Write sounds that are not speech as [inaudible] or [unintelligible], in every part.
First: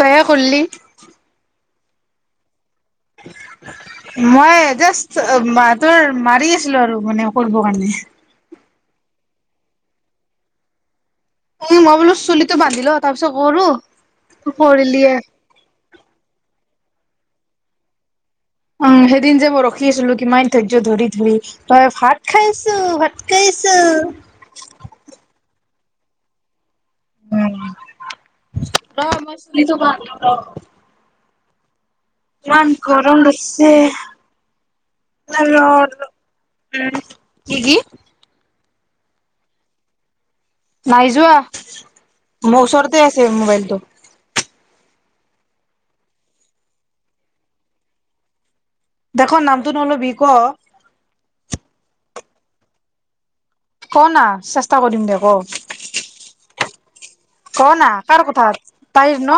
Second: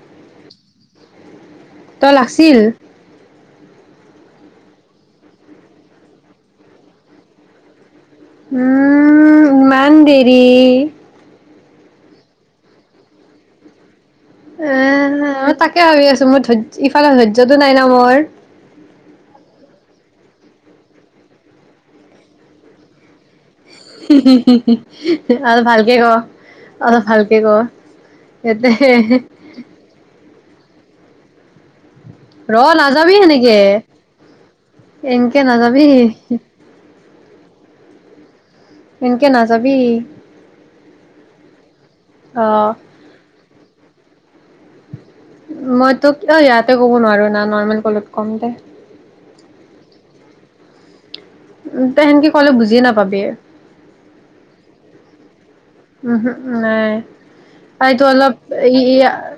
দয়া কৰিলে তেল আছিল। মই জাষ্ট বাতৰ মাৰি আছিলো আৰু মানে, কৰিব কাৰণে। উম, ইমান দেৰি। উ মই বোলো চুলিতো বান্ধি লওঁ, তাৰ পিছত কৰোঁ। এ, মই তাকে ভাবি আছোঁ মই ধৈৰ্য ইফালে, ধৈয্যতটো নাই না মোৰ। উ, সেইদিন যে মই ৰখি আছিলো কিমান ধৈৰ্য ধৰি, ধৰি, তই ভাত খাই আছোঁ ভাত খাই আছোঁ। হি! হি! হি! হি! আৰু ভালকে ক'। অলপ ভালকে ক, ইয়াতে। ৰ মই চুলি ৰ ইমান নাযাবি গৰম সেনেকে, হৈছে, এনকে নাযাবি। উম, কি? কি? এনকে নাযাবি নাই যোৱা, মোৰ অ'। ওচৰতে আছে মোবাইলটো। মইতো ইয়াতে ক'ব নোৱাৰো না, নৰ্মেল কম দে। দেখোন নামটো নলবি ক? উ তই সেনকে কলে বুজিয়ে নাপাবি। ক না চেষ্টা কৰিম দে, ক। উমহম! নাই ক না তাইটো কাৰ অলপ কথা তাইৰ ন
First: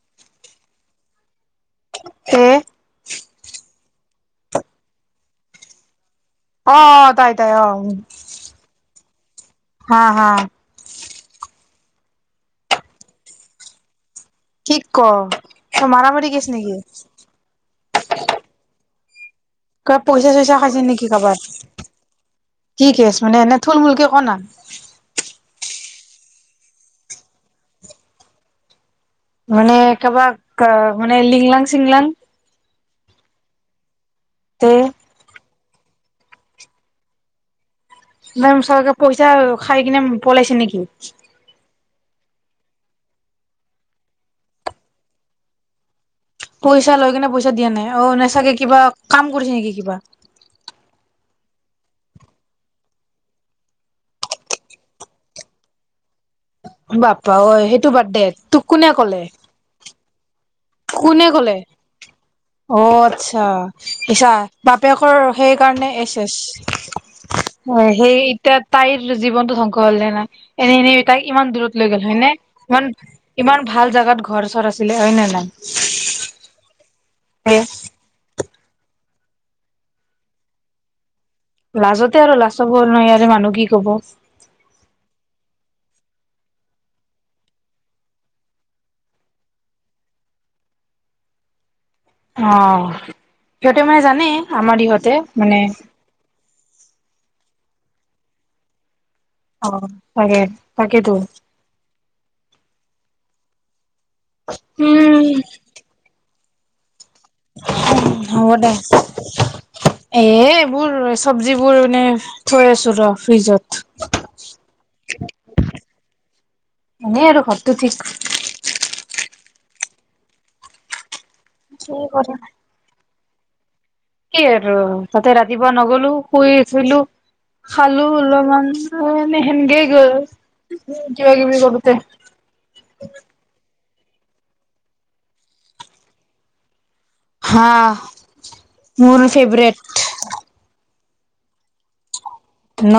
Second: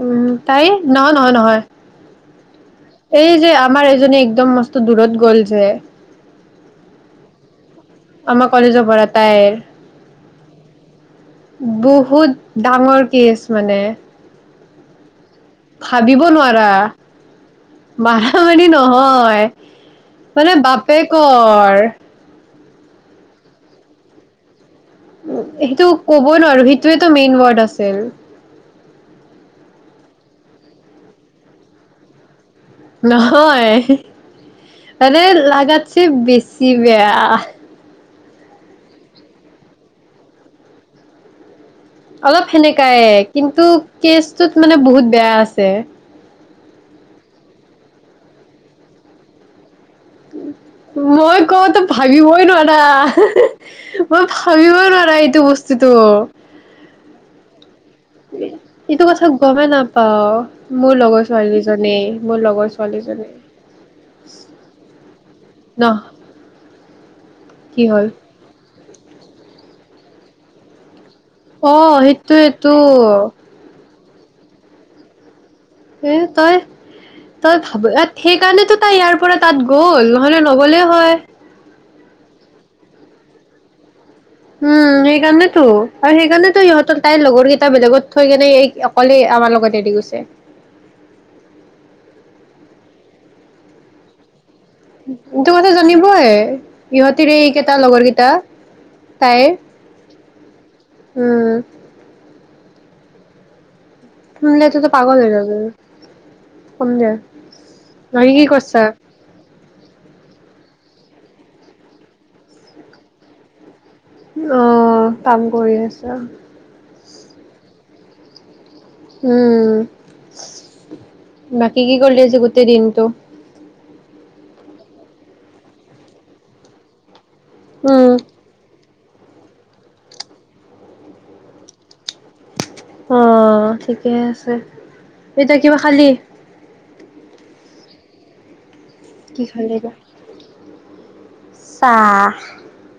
উম তাই, নহয়! নহয়! নহয়! এ এই যে আমাৰ এজনে, একদম মস্ত দূৰত গ'ল যে। অ' তাই, তাই, অ'! আমাৰ কলেজৰ পৰা। তাইৰ হা। হা। বহুত ডাঙৰ কেছ মানে। কি ক তই ভাবিব মাৰামাৰি কেছ নোৱাৰা নেকি মাৰা মাৰি নহয়। হয়। কিবা পইচা চইচা মানে খাইছে নেকি কাৰোবাৰ বাপেকৰ কি কেছ মানে এনে থুলমূুলকে ক ন উ সেইটো কব নোৱাৰো সেইটোৱেই ত মেইন ৱৰ্ড আছিল মানে কাৰোবাক মানে লিংলাং চিংলাং নহয়। তে মানে লাগাত ছি বেছি বেয়া ম চৰকাৰে পইচা খাই কিনে পলাইছে নেকি। অলপ সেনেকাইে কিন্তু কেচটোত মানে বহুত বেয়া আছে। পইচা লৈ কিনে পইচা দিয়া নাই অ নেচাগে কিবা কাম কৰিছে নেকি কিবা। মই কতো ভাবিবই নোৱাৰা মই ভাবিবই নোৱাৰা এইটো বস্তুতটো। বাপা অই সেই তোৰ বাৰ্থডে তোক কোনে ক'লে অ কোনে কলে অ ছোৱালীজনী আচ্ছা পেছা বাপেকৰ সেইকাৰণে নহ এচ এচ কি হয় হ'ল সেই এতিয়া তাইৰ জীৱনতটো সং গলে নে নাই এনেনে তাইক ইমান অ দূৰত লৈ গ'ল হয় নে সেইটোয়েতো ইমান ইমান ভাল জাগাত গ ঘৰ চৰ আছিলিলে হয় নে নাই। এ তই তই এ ভাবয়ে ঠিক সেইকাৰণেতো তাই ইয়াৰ পৰা তাত গ'ল নহলে নগলে হয় লাজতে আৰু লাজ চাব নাই ইয়াৰে মানুহ কি কব। উম সেইকাৰণেতো আৰু সেইকাৰণেতো ইহঁতৰ তাইৰ লগৰ কেইটা বেলেগত থৈ কেনে এই অকলেই আমাৰ লগত এৰি গৈছে অ সিহঁতে মানে জানেই তোৰ কথা জানিবয়ে ইহঁতিৰে এইকেইটা লগৰকেইটা অ হয় উম শুনিলে এইটোতো পাগল উম হৈ যাব। শুননা। হ'ব দে। এ এইবোৰ চব্জিবোৰ মানে থৈ আছো ৰ ফ্ৰিজত অ', কাম কৰি আছা, এনেই আৰু ঘৰতো ঠিক। উম। বাকী কি কৰিলি আজি গোটেই দিনটো। সে আৰু তাতে ৰাতিপুৱা নগলো শুই আছিলো খালো উম, অলপমান অঁ এনে সেনকে গল কিবা কিবি কৰোতে অঁ ঠিকে ঠিকে আছে এতিয়া কিবা খালি। হা মোৰ কি খালি বা? ফেভৰেট চাহ ন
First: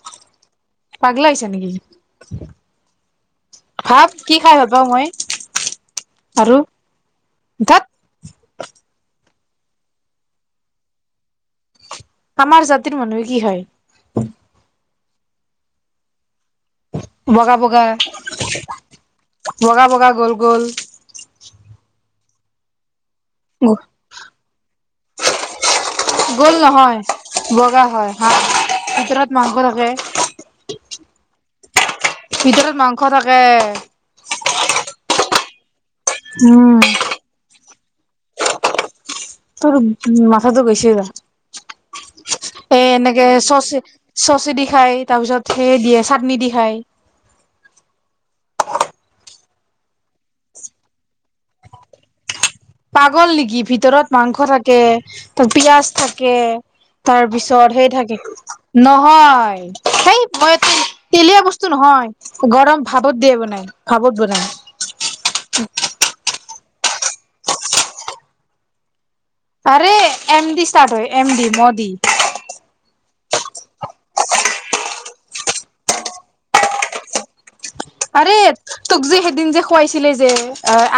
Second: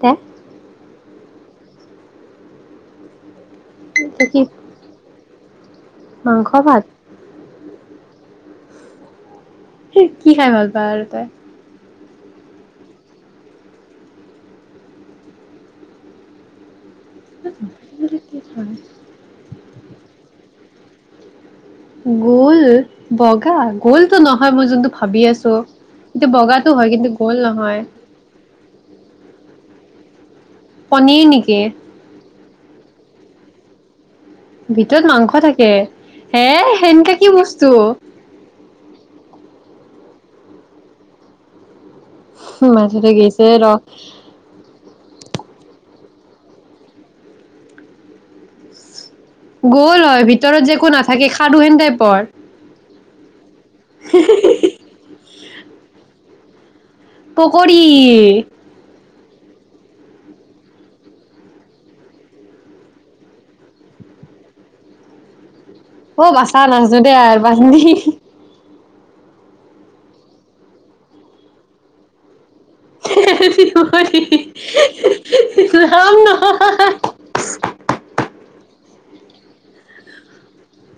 তে পাগলা হৈছা নেকি ভাব কি খাই ভাল পাওঁ মই মাংস ভাত ধেত কি খাই ভাল পাওঁ আৰু তই আমাৰ জাতিৰ মানুহে কি খায় বগা, বগা, কি হয়? বগা, বগা, গ'ল গ'ল গ'ল। বগা গ'লটো নহয় মই যোনটো ভাবি আছোঁ এইটো গুল বগাটো হয় নহয় কিন্তু গোল নহয়, বগা হয় হাঁ ভিতৰত মাংস থাকে পনীৰ নেকি? ভিতৰত মাংস থাকে। ক থাকে হে উম সেনেকে কি বস্তু [unintelligible] তোৰ মাথাটো গৈছে যা এ মাথাটো এনেকে গৈছে চচ ৰ' চচি দি খাই তাৰ পিছত সেই দিয়ে চ নিদিহাই গুল নহয় ভিতৰত যে একো নাথাকে সাধু হেন টাইপৰ পাগল নেকি ভিতৰত মাংস থাকে তাত পিয়াজ থাকে কে তাৰপিছত পকৰী সেই থাকে নহয় সেই মই এ তেলীয়া বস্তু নহয় গৰম ভাপত দিয়ে বনাই ভাপত বনাই অ বাস [unintelligible] আৰে এম ডি ষ্টাৰ্ট হয় এম ডি মদি ৰাম নহয় [unintelligible] আৰে তোক যে সেইদিন যে খুৱাইছিলে যে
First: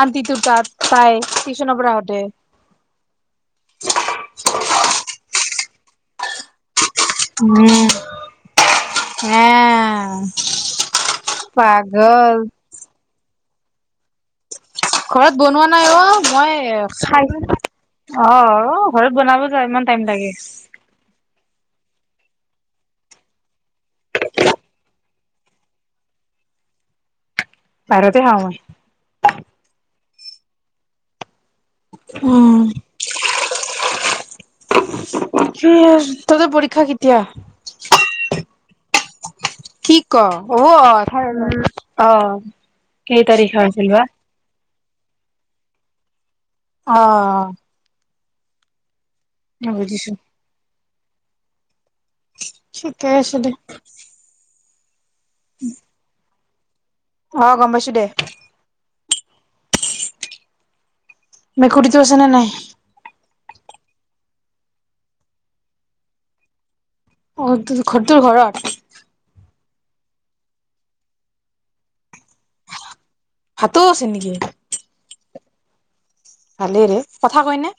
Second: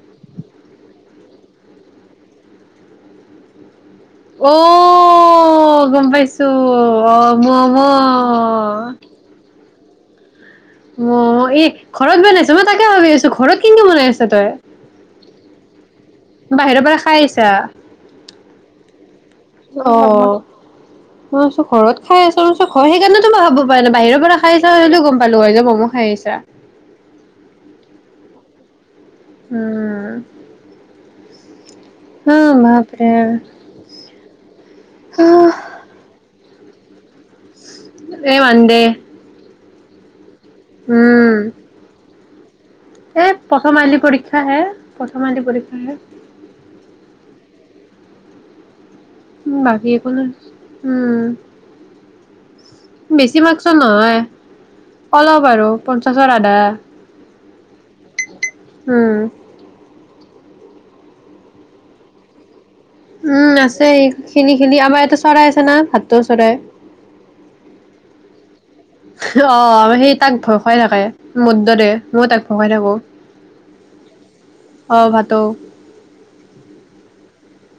আন্টি তোৰ তাত তাই টিউচনৰ পৰা আহোতে অ গম পাইছো অ মম উম অ অ এ ঘৰত বেনাইছো মই তাকে ভাবি আছো ঘৰত। কিনো বনাই আছ তই? ঘৰত বনোৱা নাই অ মই বাহিৰৰ পৰা খাই আহিছা খাই অ ঘৰত বনাব যা ইমান টাইম লাগে। ম ঘৰত খাই আছ আৰু সেইকাৰণেতো মই ভাব পাই ন বাহিৰৰ পৰা খাই আছা হলেও গম পালো হয় যে ম'ম খাই আহ আহিছা পাৰতে খাওঁ মই উম হ বাপৰে আহ [unintelligible] এ ম দে কি ক অ অ অ এ', প্ৰথম আইলি পৰীক্ষা হে। প্ৰথম আদি পৰীক্ষা হে অ', উম', বাকী একো বুজিছো নাই। উম', ঠিকে আছে বেছি দে মাৰ্কসৰ নহয়। অলপ আৰু পঞ্চাশৰ আধা ব [unintelligible] অ', গম পাইছো দে। উম', মেকুৰীটো আছে নে নাই? উম ', আছে স খিনি খিনি আমাৰ ইটো চৰাই আছে না ভাতটো চৰাই। অ', তোৰ ঘৰতোৰ ঘৰত অ সেই তাক ভসাই থাকে মদ দে মই তাক ভ খাই থাকো। ভাটৌ আছে নেকি? অ ভাটৌ ভালেই ৰে কথা কয়নে?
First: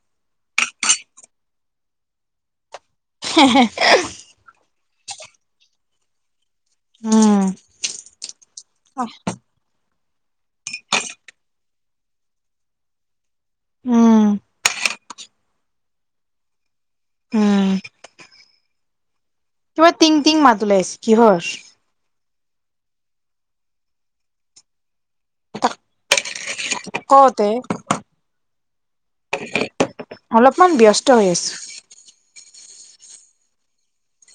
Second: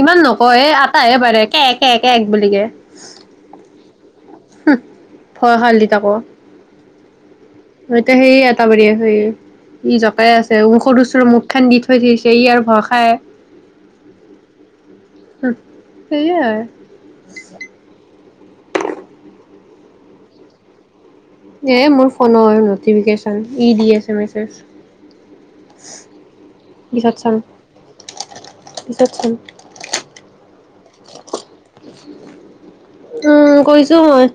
ইমান নকয় এ ', আটাহে পাৰে কে- কে - কে বুলি কে', হে - হে - হে - হে হম ', ভয় হাল দি তাকৌ উম ভয়তে সেই আটা বাৰ আছে ই জকাই আছে, ওষধ ওচৰ মুখ খন দি থৈ থৈছে ই আৰু ভয় খাই। উম', হহ ', সেইয়া [unintelligible] উম কিবা, টিং-টিং মাত ওলাইছে কিহৰ? এ মোৰ ফোনৰ ন'টিফিকেশ্যন ই দি আছে মেছেজ পিছত চাম কওঁতে, পিছত চাম অলপমান ব্যস্ত হৈ আছো। [unintelligible] উম, কৰিছো মই।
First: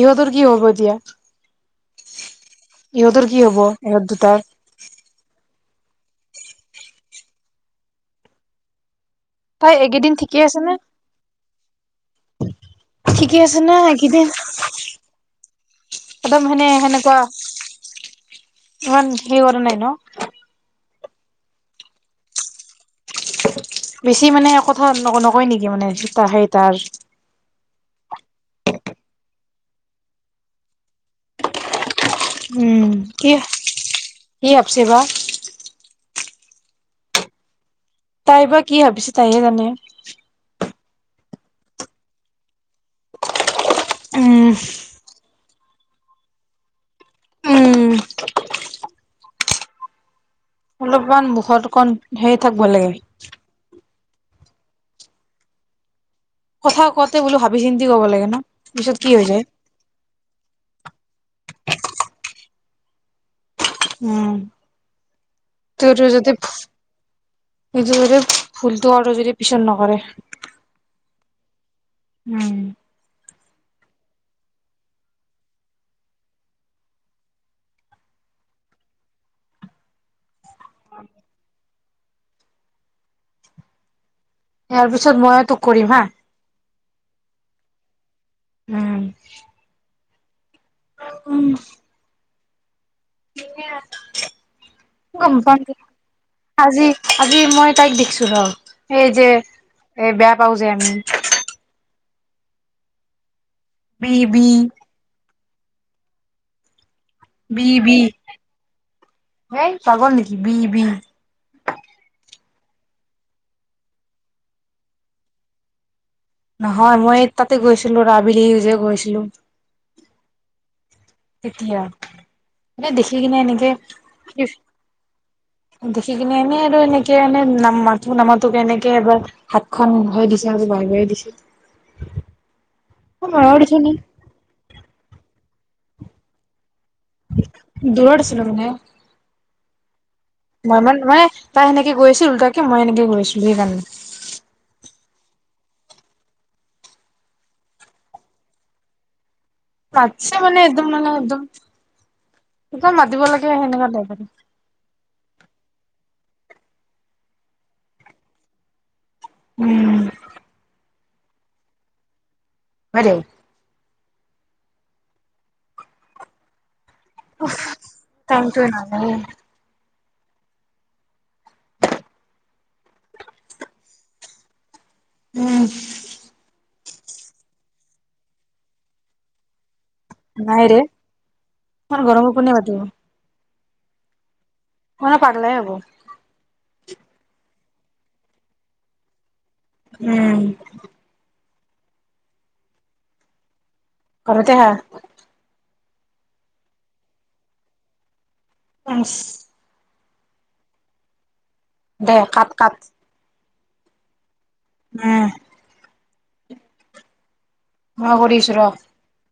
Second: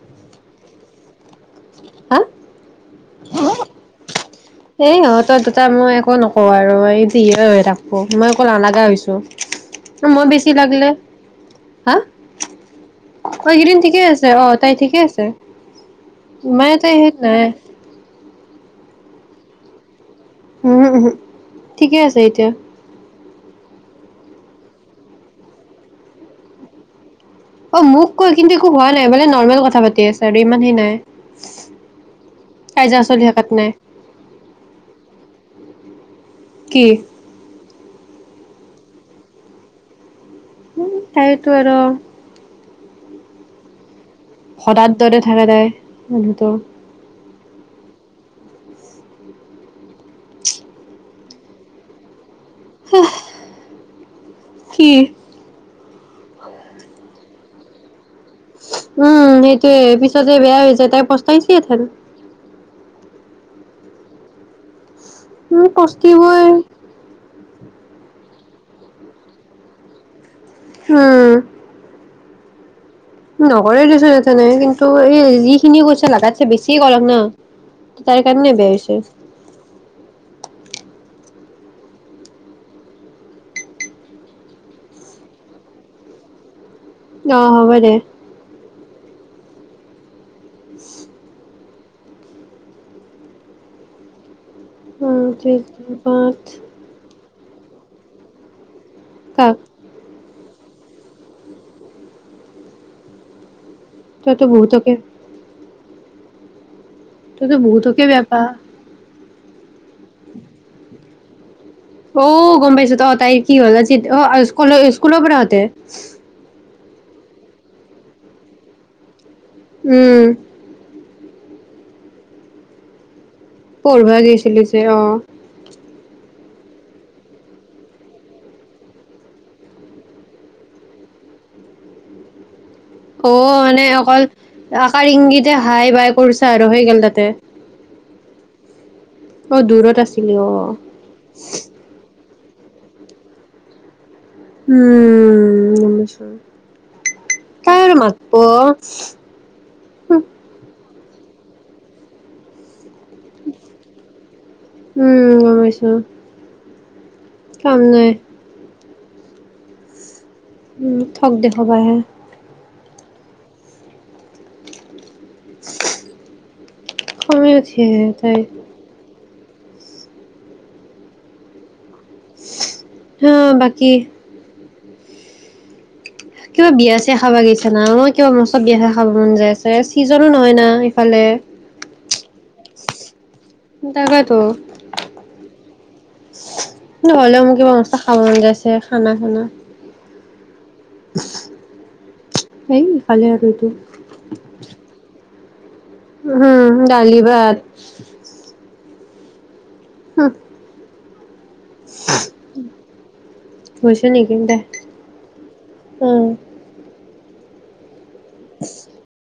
ইহঁতৰ কি হ'ব এতিয়া? হা ইহঁতৰ কি হব ইহঁত দুটাৰ? এ ইহঁতৰ দুটা মই একো নকওঁ আৰু এই যি হয় হৈ থাকব, মই একো নালাগা হৈছো। তাই এইকেইদিন মই ঠিকে বেছি আছে নে লাগিলে, হা, অ ঠিকে আছে নে একেইদিন ঠিকেই এইকেইদিন আছে, অ তাই ঠিকে আছে, একদম সেনে মই তাই সেই সেনেকুৱা নাই [unintelligible] ইমান ধৰিব পৰা নাই ন ওহোঁ-ওহোঁ, ঠিকে আছে এতিয়া। বেছি মানে কথা নকয় নেকি? মানে সেই তাই অ মোক কয় কিন্তু একো হোৱা নাই মানে নৰ্মেল কথা পাতি আছে, ইমানদিনে কি, কি ভাবছে বা? কি? তাই বা কি ভাবিছে তাইহে জানে? উম, তাই সেইটো আৰু উম সদায় দৰে থাকে তাই মানুহটো উম অলপমান মুখত অকণ ধেৰ থাকিব লাগে। কি? কথা কওঁতে বোলো, ভাবি চিন্তি কব লাগে ন। পিছত কি হৈ উম, যায় সেইটোয়ে, পিছতে বেয়া হৈ যায়, তাই পস্তাইছে সেইকাৰণে উম উম তোৰ তো যদি পস্তিবই নিজৰ যদি ভুলটো আৰু যদি, পিছত নকৰে হুম। উম নকৰে দিছোন এ নাই কিন্তু এই যিখিনিয়ে কৈছে লাছে বেছিয়ে কৰক না তাৰ কাৰণে বেয়া হৈছে। অ ইয়াৰ পিছত মইও তোক কৰিম হা অহ হব দে উম। উম। কেনে? উম তিত উম। আজি আজি মই তাইক দেখিছোঁ ৰ এই যে কাক এই বেয়া পাও যে আমি। বি তইতো বি বহুতকে তইতো বি বি বহুতকে বেয়া পা হেই পাগল নেকি, বি বি? অ গম পাইছো অ তাইৰ কি হ'ল আজি অ স্কুল স্কুলৰ পৰাহতে নহয় মই তাতে গৈছিলো ৰাবিলিউ যে গৈছিলো। উম তেতিয়া মানে দেখি দেখি কিনে এনেকে পঢ়বা গৈছিলি যে অ দেখি কিনে এনে আৰু এনেকে মানে নাম মাতো নামাতো কেনেকে এবাৰ হাতখন হৈ দিছে আৰু বাহিৰ দিছে। অ মইও দিছো মানে নি অকল আশাৰ ইংগিত এয়া হাই বাই কৰিছা আৰু হৈ গেল দুৰত আছে ন মানে অ দূৰত আছিলি অ মই মানে তাই সেনেকে গৈ আছিল তাক মই এনেকে গৈছিলো সেইকাৰণে উম গম পাইছো আৰু, তাই আৰু মাতব তাতছে মানে, একদম মানে [inaudible] মাতিব লাগে সেনেকা টাইপ উম বুজিছো। কাম নাই। উম উম, থক দেখাবা আহে। হয় দে। [inaudible] খঙেই উঠি আহে ধেই টাইমটো নাজানে। হ, বাকী? উম। কিবা বিয়া-চিয়া খাবা গেছা না? মই কিবা মস্ত বিয়া-চিয়া খাবা মন যাই আছে। সিজনো নহয় নাই না ইফালে অ তাকেইতো মহা পাগলা এই হব কিন্তুহ'লেও মোৰ কিবা বস্তু খাব মন যাই আছে খানা সানা উম এইফালে আৰু এইটো ঘৰতে হা উম ডালি ভাত, ইচ হ দে কাট কাট হৈছে নেকি দে উম উ মই কৰি আছো ৰহ